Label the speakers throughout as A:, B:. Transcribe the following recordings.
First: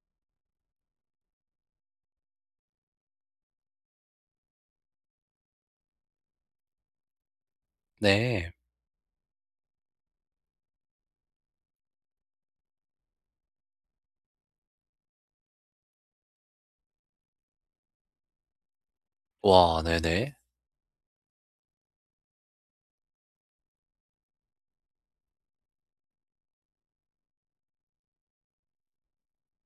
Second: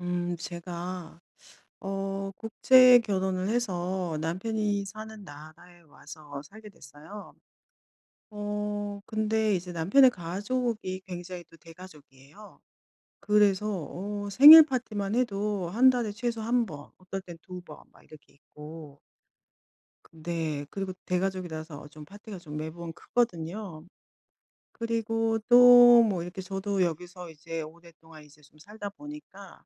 A: 음, 제가 어 국제 결혼을 해서 남편이 사는 나라에 와서 살게 됐어요.
B: 네.
A: 어 근데 이제 남편의 가족이 굉장히 또 대가족이에요. 그래서 어 생일 파티만 해도 1 달에 최소 1 번, 어떨 땐 2 번, 막 이렇게 있고
B: 와, 네네.
A: 근데 그리고 대가족이라서 좀 파티가 좀 매번 크거든요. 그리고 또 뭐 이렇게 저도 여기서 이제 오랫동안 이제 좀 살다 보니까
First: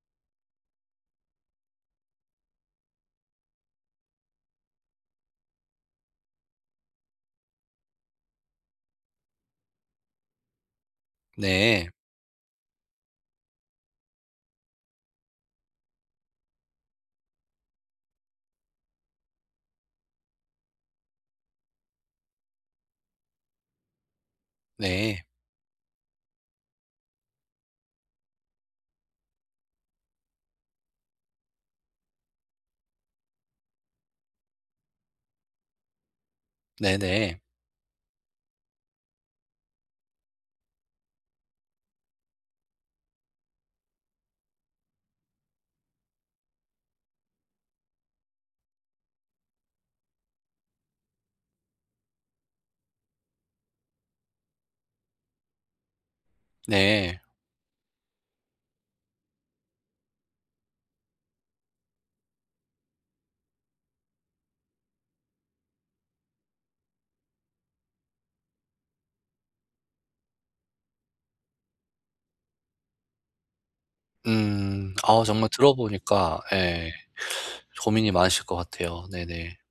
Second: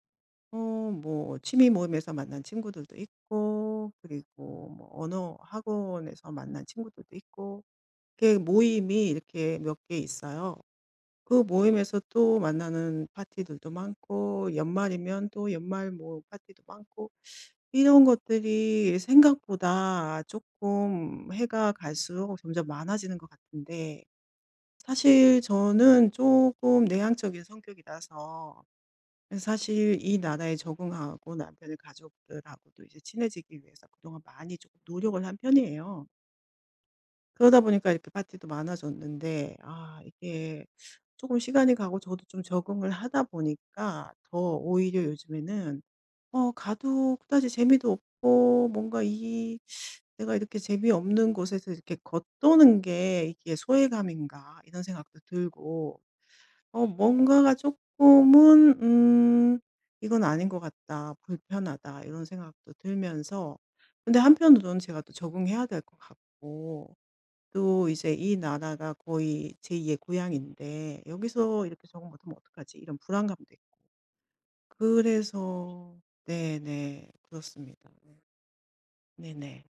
A: 어 뭐 취미 모임에서 만난 친구들도 있고 그리고 뭐 언어 학원에서 만난 친구들도 있고 이렇게 모임이 이렇게 몇 개 있어요. 그
B: 네.
A: 모임에서 또 만나는 파티들도 많고 연말이면 또 연말 뭐 파티도 많고 이런 것들이 생각보다 쪼끔 해가 갈 수록 점점 많아지는 것 같은데
B: 네.
A: 사실 저는 쪼금 내향적인 성격이라서 사실 이 나라에 적응하고 남편의 가족들하고도 이제 친해지기 위해서 그동안 많이 좀 노력을 한 편이에요.
B: 네네.
A: 그러다 보니까 이렇게 파티도 많아졌는데 아, 이게 쪼금 시간이 가고 저도 좀 적응을 하다 보니까 더 오히려 요즘에는 어 가도 그다지 재미도 없고 뭔가 이 '내가 이렇게 재미없는 곳에서 이렇게 겉도는 게 이게 소외감인가?' 이런 생각도 들고 어
B: 네.
A: 뭔가가 쪼끔은 음 '이건 아닌 것 같다. 불편하다.' 이런 생각도 들면서 근데 한편으로는 제가 또 적응해야 될 것 같고 또 이제 이 나라가 거의 제2 의 고향인데 '여기서 이렇게 적응 못 하면 어떡하지?' 이런 불안감도 있고.
B: 음. 아 정말 들어
A: ..그래서
B: 보니까 예
A: 네네. 그렇습니다.
B: 고민이
A: 네.
B: 많으실 것 같아요. 네네.
A: 네네.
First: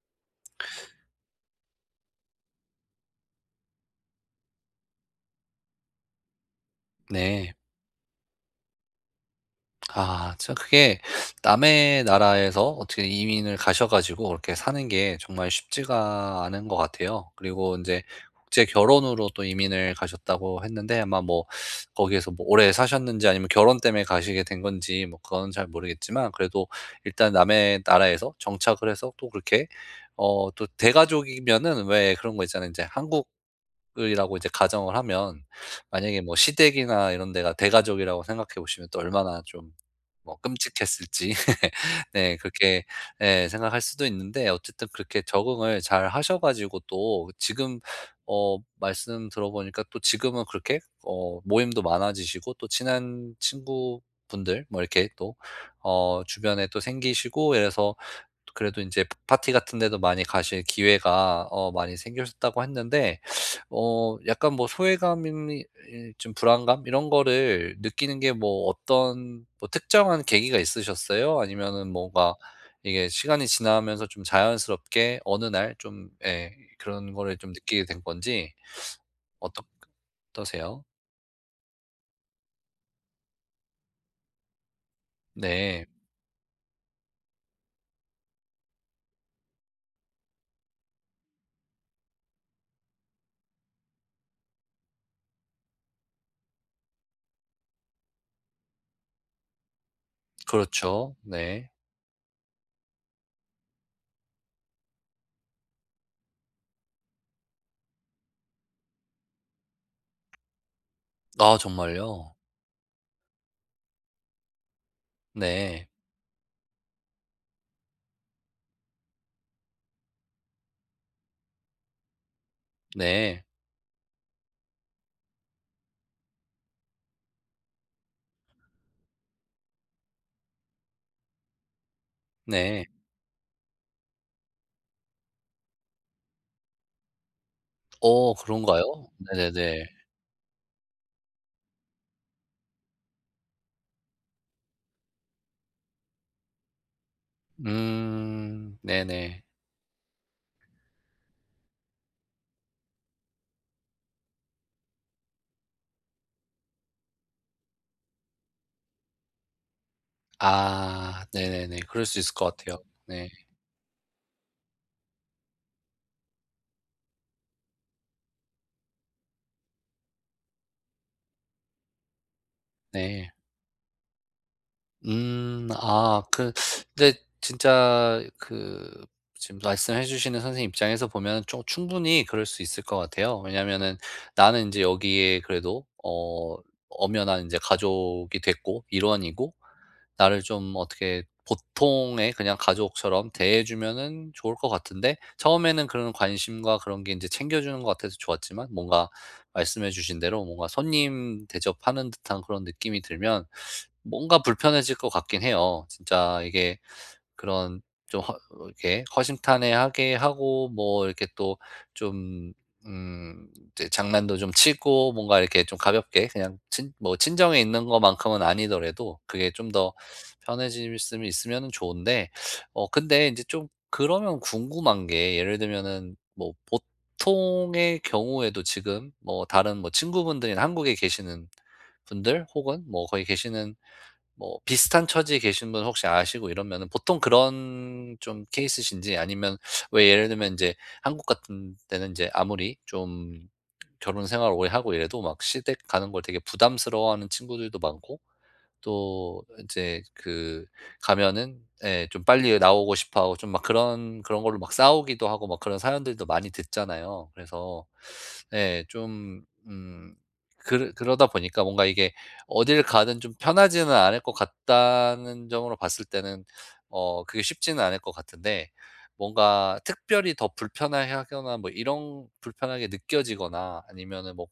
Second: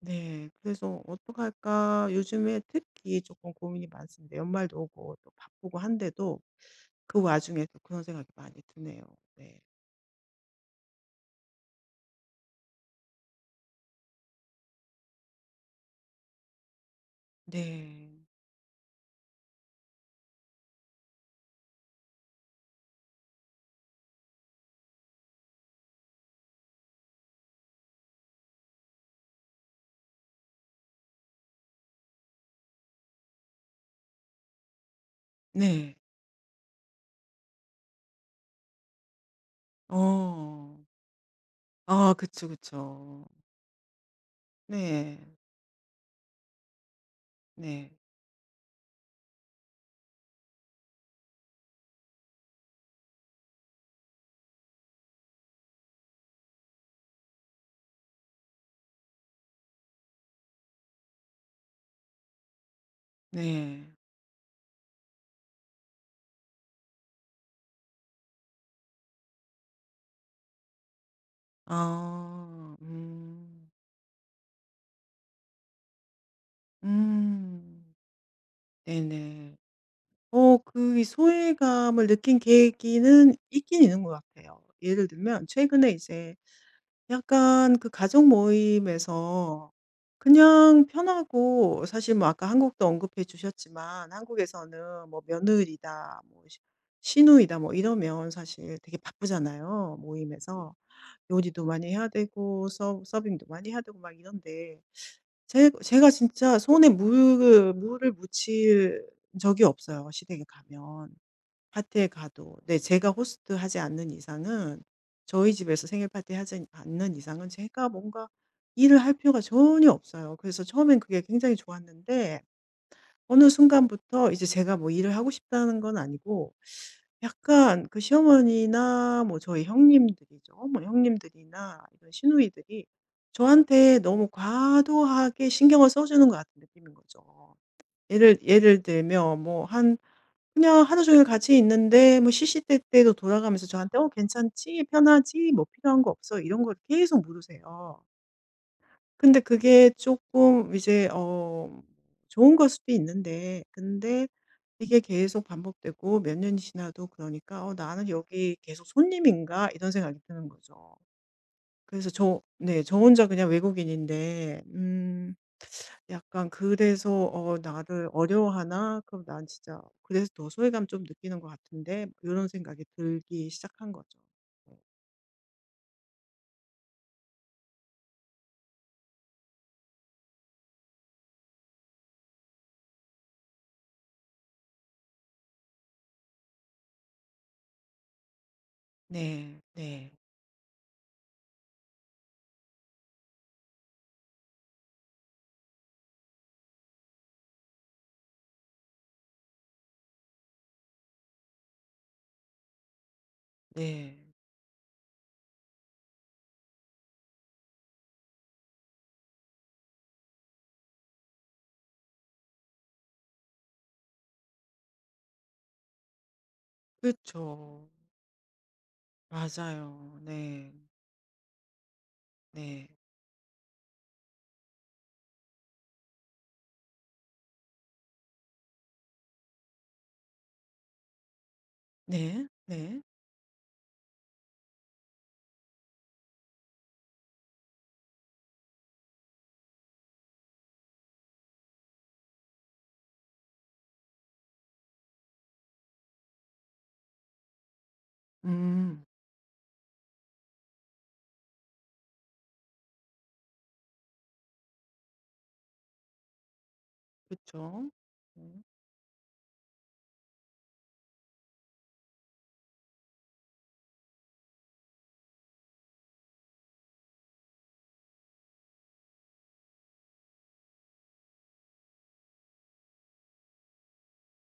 A: 네, 그래서 '어떡할까?' 요즘에 특히 쪼끔 고민이 많습니다. 연말도 오고 바쁘고 한데도 그
B: 네.
A: 와중에 또 그런 생각이 많이 드네요. 네.
B: 아, 참 그게 남의 나라에서 어떻게 이민을 가셔 가지고 그렇게 사는 게 정말 쉽지가 않은 것 같아요. 그리고 인제
A: 네.
B: 국제 결혼으로 또 이민을 가셨다고 했는데 아마 뭐 거기에서 뭐 오래 사셨는지 아니면 결혼 때문에 가시게 된 건지 뭐 그건 잘 모르겠지만 그래도 일단 남의 나라에서 정착을 해서 또 그렇게 어 또 대가족이면은 왜 그런 거 있잖아요. 인제 한국이라고 이제 가정을 하면
A: 네.
B: 만약에 뭐 시댁이나 이런 데가 대가족이라고 생각해 보시면 또 얼마나 좀 뭐
A: 어.
B: 끔찍했을지
A: 아
B: 네
A: 그쵸,
B: 그렇게
A: 그쵸.
B: 네 생각할 수도 있는데 어쨌든 그렇게
A: 네.
B: 적응을 잘하셔가지고 또 지금
A: 네.
B: 어 말씀 들어보니까 또 지금은 그렇게 어 모임도 많아지시고 또 친한 친구분들 뭐 이렇게 또 어 주변에 또 생기시고 이래서 그래도 인제 파티 같은 데도 많이 가실 기회가 어 많이 생기셨다고 했는데
A: 네.
B: 어 약간 뭐 소외감인 이 이 좀 불안감 이런 거를 느끼는 게 뭐 어떤 뭐 특정한 계기가 있으셨어요? 아니면은 뭔가
A: 아.
B: 이게 시간이
A: 음.
B: 지나면서 좀 자연스럽게 어느 날 좀 예 그런 거를 좀
A: 음.
B: 느끼게 된 건지
A: 네네.
B: 어떡
A: 어
B: 어떠세요?
A: 그 이 소외감을 느낀 계기는 있기는 있는 것 같아요. 예를 들면
B: 네.
A: 최근에 이제 약간 그 가족 모임에서 그냥 편하고 사실 뭐 아까 한국도 언급해 주셨지만 한국에서는 뭐 며느리다. 뭐 시누 시누이다. 뭐 이러면 사실 되게 바쁘잖아요. 모임에서
B: 그렇죠.
A: 요리도
B: 네.
A: 많이 해야 되고 서 서빙도 많이 해야 되고 막 이런데 제 제가 진짜 손에 물을 물을 묻힐 적이 없어요. 시댁에 가면.
B: 아
A: 파티에
B: 정말요?
A: 가도. 네, 제가 호스트 하지 않는 이상은 저희
B: 네.
A: 집에서 생일 파티 하지 않는 이상은 제가 뭔가 일을 할 필요가 전혀 없어요. 그래서 처음에는 그게 굉장히 좋았는데
B: 네.
A: 어느 순간부터 이제 제가 뭐 일을 하고 싶다는 건 아니고 약간 그 시어머니나 뭐 저희 형님들이죠. 뭐 형님들이나 이런 시누이들이
B: 네.
A: 저한테 너무 과도하게 신경을 써 주는 것 같은 느낌인 거죠.
B: 어
A: 예를
B: 그런가요?
A: 예를 들면 뭐
B: 네네네.
A: 한 그냥 하루 종일 같이 있는데 뭐 시시때때로 돌아가면서 저한테 "어 괜찮지? 편하지? 뭐 필요한 거 없어?" 이런 걸 계속 물으세요.
B: 음
A: 근데
B: 네네.
A: 그게 쪼끔 이제 어 좋은 걸 수도 있는데 근데 이게 계속 반복되고 몇 년이 지나도 그러니까 '어 나는 여기 계속 손님인가?' 이런 생각이 드는 거죠.
B: 아, 네네네. 그럴
A: 그래서
B: 수 있을
A: 저
B: 것 같아요.
A: 네, 저 혼자
B: 네.
A: 그냥 외국인인데 음 '약간 그래서 어 나를 어려워하나? 그럼 난 진짜 그래서 더 소외감 좀 느끼는 것 같은데?' 요런 생각이
B: 네.
A: 들기 시작한 거죠. 네.
B: 음 아 그 근데 진짜 그 지금 말씀해 주시는 선생님 입장에서 보면 좀 충분히 그럴 수 있을 것 같아요. 왜냐면은 나는 인제 여기에 그래도 어 엄연한 이제 가족이 됐고, 일원이고.
A: 네, 네.
B: 나를 좀 어떻게 보통의 그냥 가족처럼 대해 주면은 좋을 것 같은데 처음에는 그런 관심과 그런 게 인제 챙겨 주는 것 같아서 좋았지만 뭔가 말씀해 주신 대로 뭔가 손님 대접하는 듯한 그런 느낌이 들면
A: 네.
B: 뭔가 불편해질 것 같기는 해요. 진짜 이게 그런 좀 허 어 이렇게 허심탄회하게 하고 뭐 이렇게 또 좀 음 이제 장난도 좀 치고 뭔가 이렇게 좀 가볍게 그냥 친 뭐 친정에 있는
A: 그쵸.
B: 것만큼은 아니더라도 그게 좀 더
A: 맞아요. 네.
B: 편해질 수면 있으면 좋은데
A: 네.
B: 어 근데 인제 좀 그러면 궁금한 게 예를 들면은 뭐 보통의 경우에도 지금 뭐 다른 뭐 친구분들이나 한국에 계시는
A: 네,
B: 분들 혹은
A: 네.
B: 뭐 거기 계시는 뭐 비슷한 처지에 계신 분 혹시 아시고 이러면은 보통 그런 좀 케이스이신지 아니면 왜 예를 들면 인제 한국 같은 때는 인제 아무리 좀 결혼 생활 오래하고 이래도 막 시댁 가는 걸 되게 부담스러워하는 친구들도 많고
A: 음.
B: 또 인제 그 가면은 예 좀 빨리 나오고 싶어 하고 좀 막 그런 그런 걸로 막 싸우기도 하고 막 그런 사연들도 많이 듣잖아요. 그래서.
A: 그쵸. 음.
B: 예, 좀 음 그러 그러다 보니까 뭔가 이게 어딜 가든 좀 편하지는 않을 것 같다는 점으로 봤을 때는 어 그게 쉽지는 않을 것 같은데 뭔가 특별히 더 불편해하거나 뭐 이런 불편하게 느껴지거나 아니면은 뭐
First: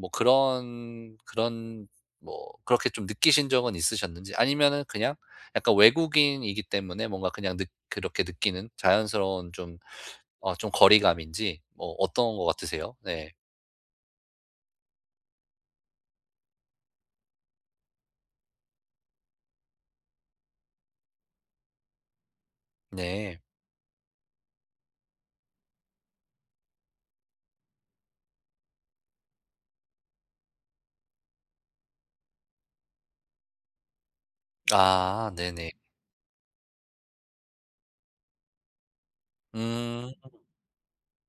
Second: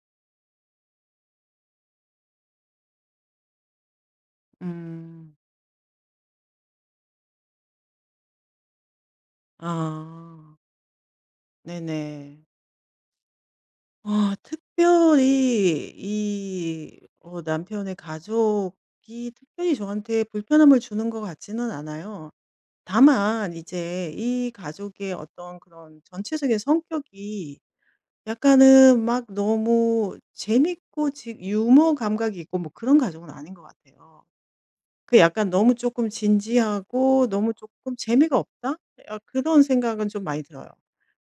B: 뭐 그런 그런 뭐 그렇게 좀 느끼신 적은 있으셨는지 아니면은 그냥
A: 음.
B: 약간 외국인이기 때문에 뭔가 그냥 느 그렇게 느끼는 자연스러운 좀 어
A: 아.
B: 좀 거리감인지
A: 네
B: 뭐 어떤
A: 네.
B: 것 같으세요? 네.
A: 아 특별히 이 어 남편의 가족이 특별히 저한테 불편함을 주는 것 같지는 않아요.
B: 네.
A: 다만 이제 이 가족의 어떤 그런 전체적인 성격이 약간은 막 너무 재밌고 지 유머 감각이 있고 뭐 그런 가족은 아닌 것 같아요. 그
B: 아
A: 약간
B: 네네.
A: '너무 쪼끔 진지하고 너무 쪼끔 재미가 없다?' 예 아 그런 생각은
B: 음.
A: 좀 많이 들어요.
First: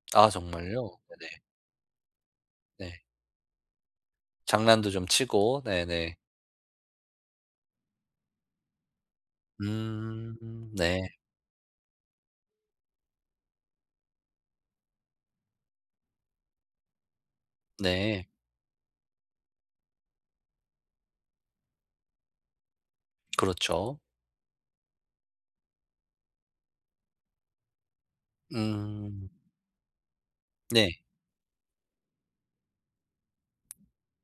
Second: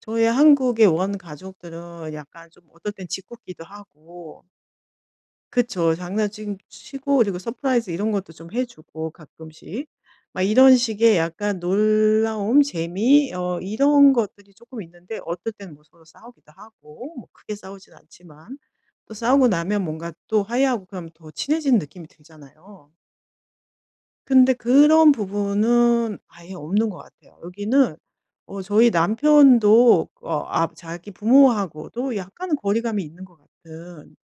A: 저의
B: 아 정말요?
A: 한국의
B: 네네.
A: 원가족들은 약간 좀 어떨
B: 네.
A: 땐 짓궂기도 하고
B: 장난도 좀 치고
A: 그쵸.
B: 네네.
A: 장난징 치고 그리고 서프라이즈 이런 것도 좀 해 주고 가끔씩.
B: 음
A: 막 이런
B: 네.
A: 식의 약간 놀라움 재미 어 이런 것들이 쪼끔 있는데 어떨 땐 뭐 서로 싸우기도 하고 뭐 크게 싸우진
B: 네.
A: 않지만. 또 싸우고 나면 뭔가 또 화해하고 그러면 더 친해지는 느낌이 들잖아요.
B: 그렇죠.
A: 근데 그런 부분은 아예 없는 것 같아요. 여기는 어 저희
B: 음.
A: 남편도 어 아
B: 네.
A: 자기 부모하고도 약간은 거리감이 있는 것 같은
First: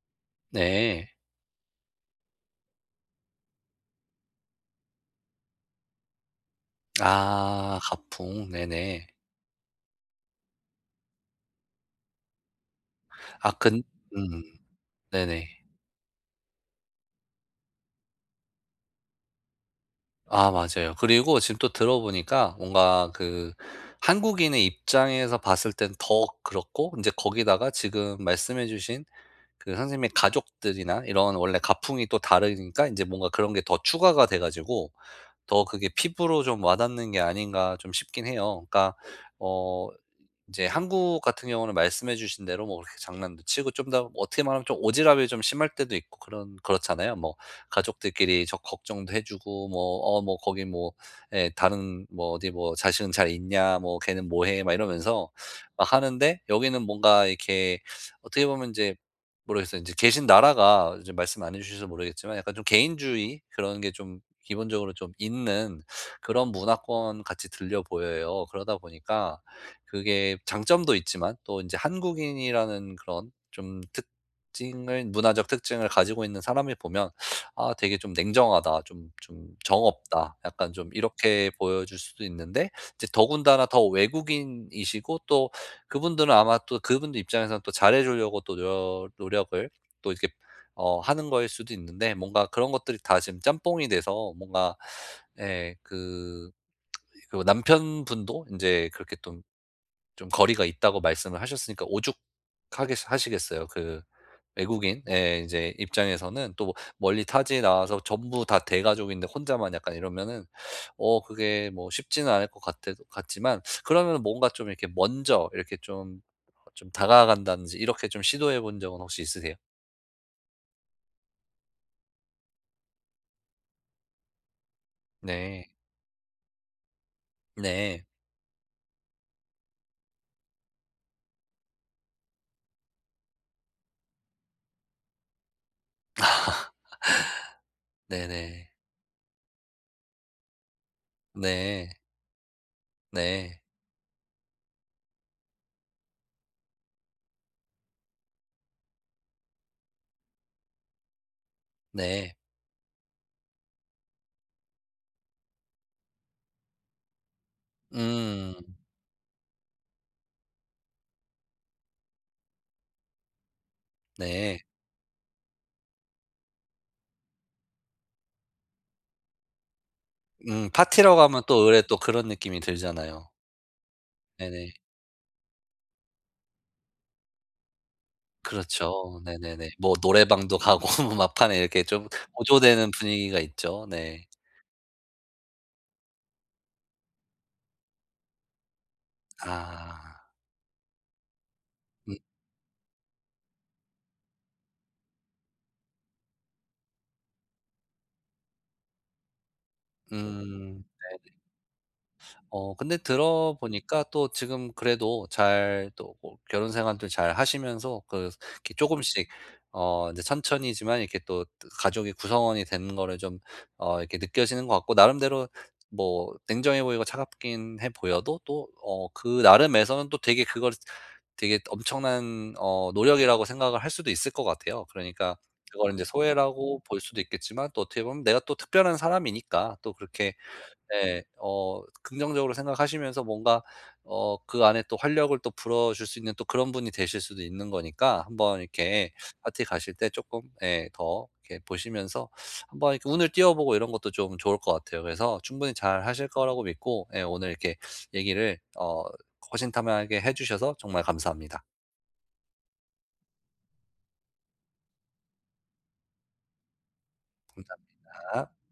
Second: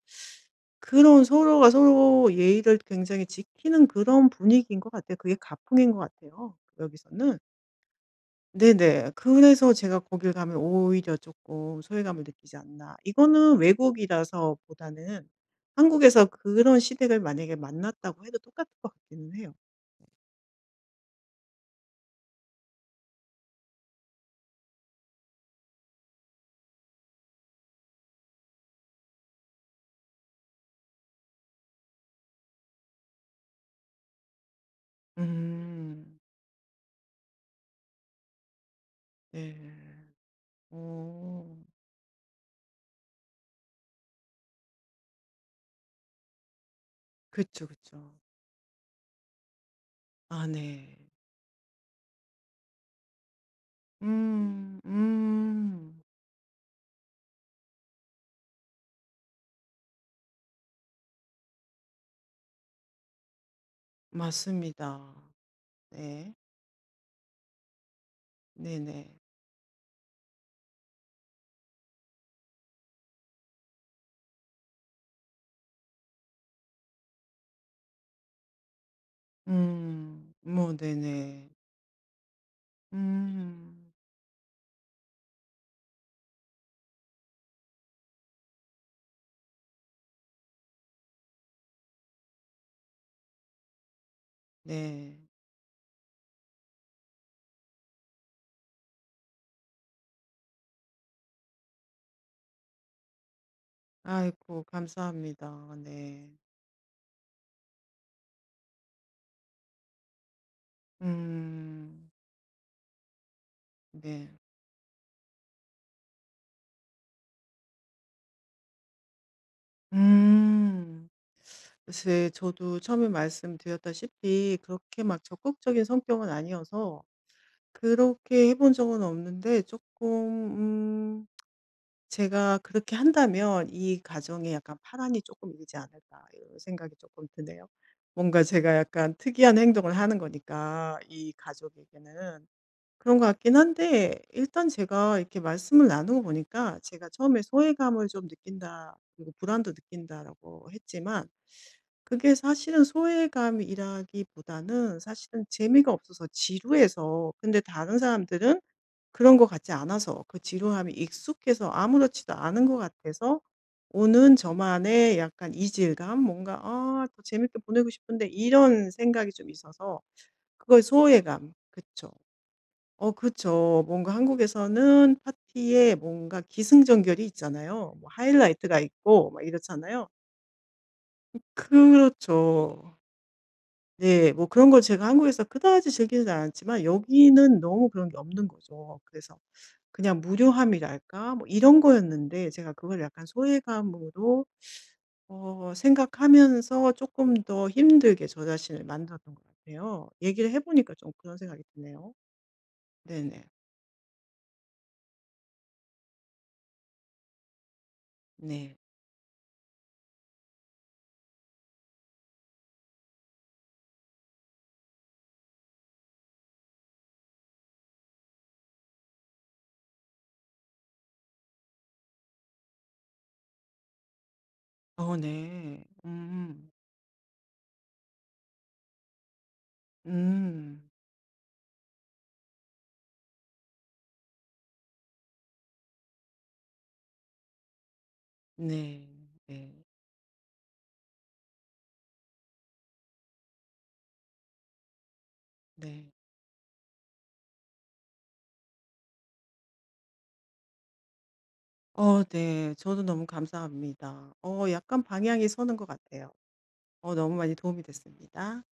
B: 네.
A: 그런 서로가 서로 예의를 굉장히 지키는 그런 분위기인 것 같아요. 그게 가풍인 것 같아요. 여기서는.
B: 아 가풍 네네.
A: 네네. 그래서 제가 거길 가면 오히려 쪼끔 소외감을 느끼지 않나.
B: 아
A: 이거는
B: 근 음
A: 외국이라서 보다는
B: 네네.
A: 한국에서 그런 시댁을 만약에 만났다고 해도 똑같을 것 같기는 해요.
B: 아 맞아요. 그리고 지금 또 들어 보니까 뭔가 그 한국인의 입장에서 봤을 땐 더 그렇고 인제 거기다가 지금 말씀해 주신 그 선생님의 가족들이나 이런 원래 가풍이 또 다르니까 인제 뭔가 그런 게 더 추가가 돼 가지고 더 그게
A: 음.
B: 피부로 좀 와닿는 게 아닌가 좀 싶긴 해요. 그러니까
A: 네.
B: 어 이제 한국 같은
A: 어.
B: 경우는 말씀해 주신 대로 뭐 그렇게 장난도 치고 좀 더 어떻게 말하면 좀 오지랖이 좀 심할 때도 있고 그런 그렇잖아요. 뭐
A: 그쵸, 그쵸.
B: 가족들끼리 저 걱정도 해 주고 뭐 어 뭐
A: 아
B: 거기
A: 네.
B: 뭐 예 다른 뭐 어디 뭐 "자식은 잘 있냐? 뭐 걔는 뭐 해." 막
A: 음.
B: 이러면서 아
A: 음.
B: 하는데 여기는 뭔가 이렇게 어떻게 보면 인제 모르겠어요. 인제 계신 나라가 좀 말씀 안 해 주셔서 모르겠지만 약간 좀 개인주의 그런 게 좀 기본적으로 좀
A: 맞습니다.
B: 있는
A: 네.
B: 그런 문화권같이 들려 보여요. 그러다
A: 네네.
B: 보니까 그게 장점도 있지만 또 인제 한국인이라는 그런 좀 특징을 문화적 특징을 가지고 있는 사람이 보면 '아 되게 좀 냉정하다. 좀 좀 정
A: 음.
B: 없다.' 약간
A: 어
B: 좀
A: 네네.
B: 이렇게 보여질 수도 있는데 이제 더군다나
A: 음.
B: 더 외국인이시고 또 그분들은 아마 또 그분들 입장에서는 또 잘해 주려고 또 노려 노력을 또 이렇게 어 하는 거일 수도 있는데 뭔가 그런 것들이 다 지금 짬뽕이 돼서 뭔가
A: 네.
B: 예 그 그리고 남편분도 인제 그렇게 좀 좀 거리가 있다고 말씀을 하셨으니까 오죽하겠 하시겠어요. 그
A: 아이고
B: 외국인의
A: 감사합니다.
B: 인제
A: 네.
B: 입장에서는 또 뭐 멀리 타지에 나와서 전부 다 대가족인데 혼자만 약간 이러면은 어 그게 뭐
A: 음.
B: 쉽지는 않을 것 같아 같지만 그러면은
A: 네.
B: 뭔가 좀 이렇게 먼저 이렇게 좀 좀 다가간다든지 이렇게 좀 시도해 본 적은 혹시 있으세요?
A: 음. 글쎄 저도 처음에 말씀드렸다시피 그렇게 막
B: 네.
A: 적극적인 성격은 아니어서
B: 네.
A: 그렇게 해 본 적은 없는데 쪼끔 음 '제가 그렇게 한다면 이 가정에 약간 파란이 쪼끔 일지 않을까.' 이런 생각이 쪼끔 드네요. 뭔가
B: 네네.
A: 제가 약간 특이한 행동을 하는 거니까 이
B: 네.
A: 가족에게는 그런 것 같기는
B: 네.
A: 한데 일단 제가 이렇게 말씀을 나누고 보니까 제가 처음에 "소외감을 좀 느낀다. 그리고 불안도 느낀다."라고 했지만,
B: 네.
A: 그게 사실은 소외감이라기보다는 사실은 재미가 없어서 지루해서 근데 다른
B: 음.
A: 사람들은 그런 것 같지 않아서 그 지루함에 익숙해서 아무렇지도 않은 것 같아서 오는
B: 네.
A: 저만의 약간 이질감? 뭔가 '아 더 재밌게 보내고 싶은데.' 이런 생각이 좀 있어서
B: 음
A: 그거의
B: 파티라고 하면
A: 소외감
B: 또 으레 또
A: 그쵸.
B: 그런 느낌이
A: 어
B: 들잖아요.
A: 그쵸. 뭔가
B: 네네.
A: 한국에서는 파티에 뭔가 기승전결이 있잖아요. 뭐 하이라이트가
B: 그렇죠.
A: 있고 막
B: 네네네. 뭐
A: 이렇잖아요.
B: 노래방도 가고
A: 음
B: 막판에 이렇게 좀 고조되는
A: 그렇죠.
B: 분위기가 있죠. 네.
A: 네, 뭐 그런 걸 제가 한국에서 그다지 즐기지 않았지만, 여기는 너무 그런 게 없는 거죠. 그래서
B: 아.
A: 그냥 무료함이랄까? 뭐 이런
B: 음.
A: 거였는데 제가 그걸 약간 소외감으로 어 생각하면서 쪼끔 더 힘들게 저 자신을 만들었던 것 같아요. 얘기를 해
B: 음
A: 보니까 좀
B: 네.
A: 그런 생각이 드네요.
B: 어 근데
A: 네네.
B: 들어보니까 또 지금 그래도 잘 또 뭐 결혼 생활도 잘하시면서 그 이렇게
A: 네.
B: 쪼금씩 어 인제 천천히지만 이렇게 또 가족의 구성원이 되는 거를 좀 어 이렇게 느껴지는 것 같고 나름대로 뭐 냉정해 보이고 차갑기는 해 보여도 또 어 그 나름에서는 또 되게 그걸 되게 엄청난 어 노력이라고 생각을 할 수도 있을 것 같아요.
A: 어
B: 그러니까
A: 네.
B: 그걸 인제
A: 음.
B: 소외라고 볼 수도 있겠지만 또 어떻게 보면 내가 또 특별한 사람이니까 또 그렇게
A: 음.
B: 네 어 긍정적으로 생각하시면서 뭔가 어 그 안에 또 활력을 또 불어줄 수 있는 또 그런 분이 되실 수도 있는 거니까 한번
A: 네,
B: 이렇게 파티
A: 네.
B: 가실 때 쪼끔 예 더 이렇게 보시면서 한번 이렇게 운을 띄워보고 이런 것도 좀 좋을 것 같아요. 그래서 충분히
A: 네.
B: 잘하실 거라고 믿고 예 오늘 이렇게 얘기를 어 허심탄회하게 해주셔서 정말 감사합니다.
A: 어 네, 저도 너무 감사합니다. 어 약간 방향이 서는 것 같아요. 어 너무 많이 도움이
B: 감사합니다.
A: 됐습니다.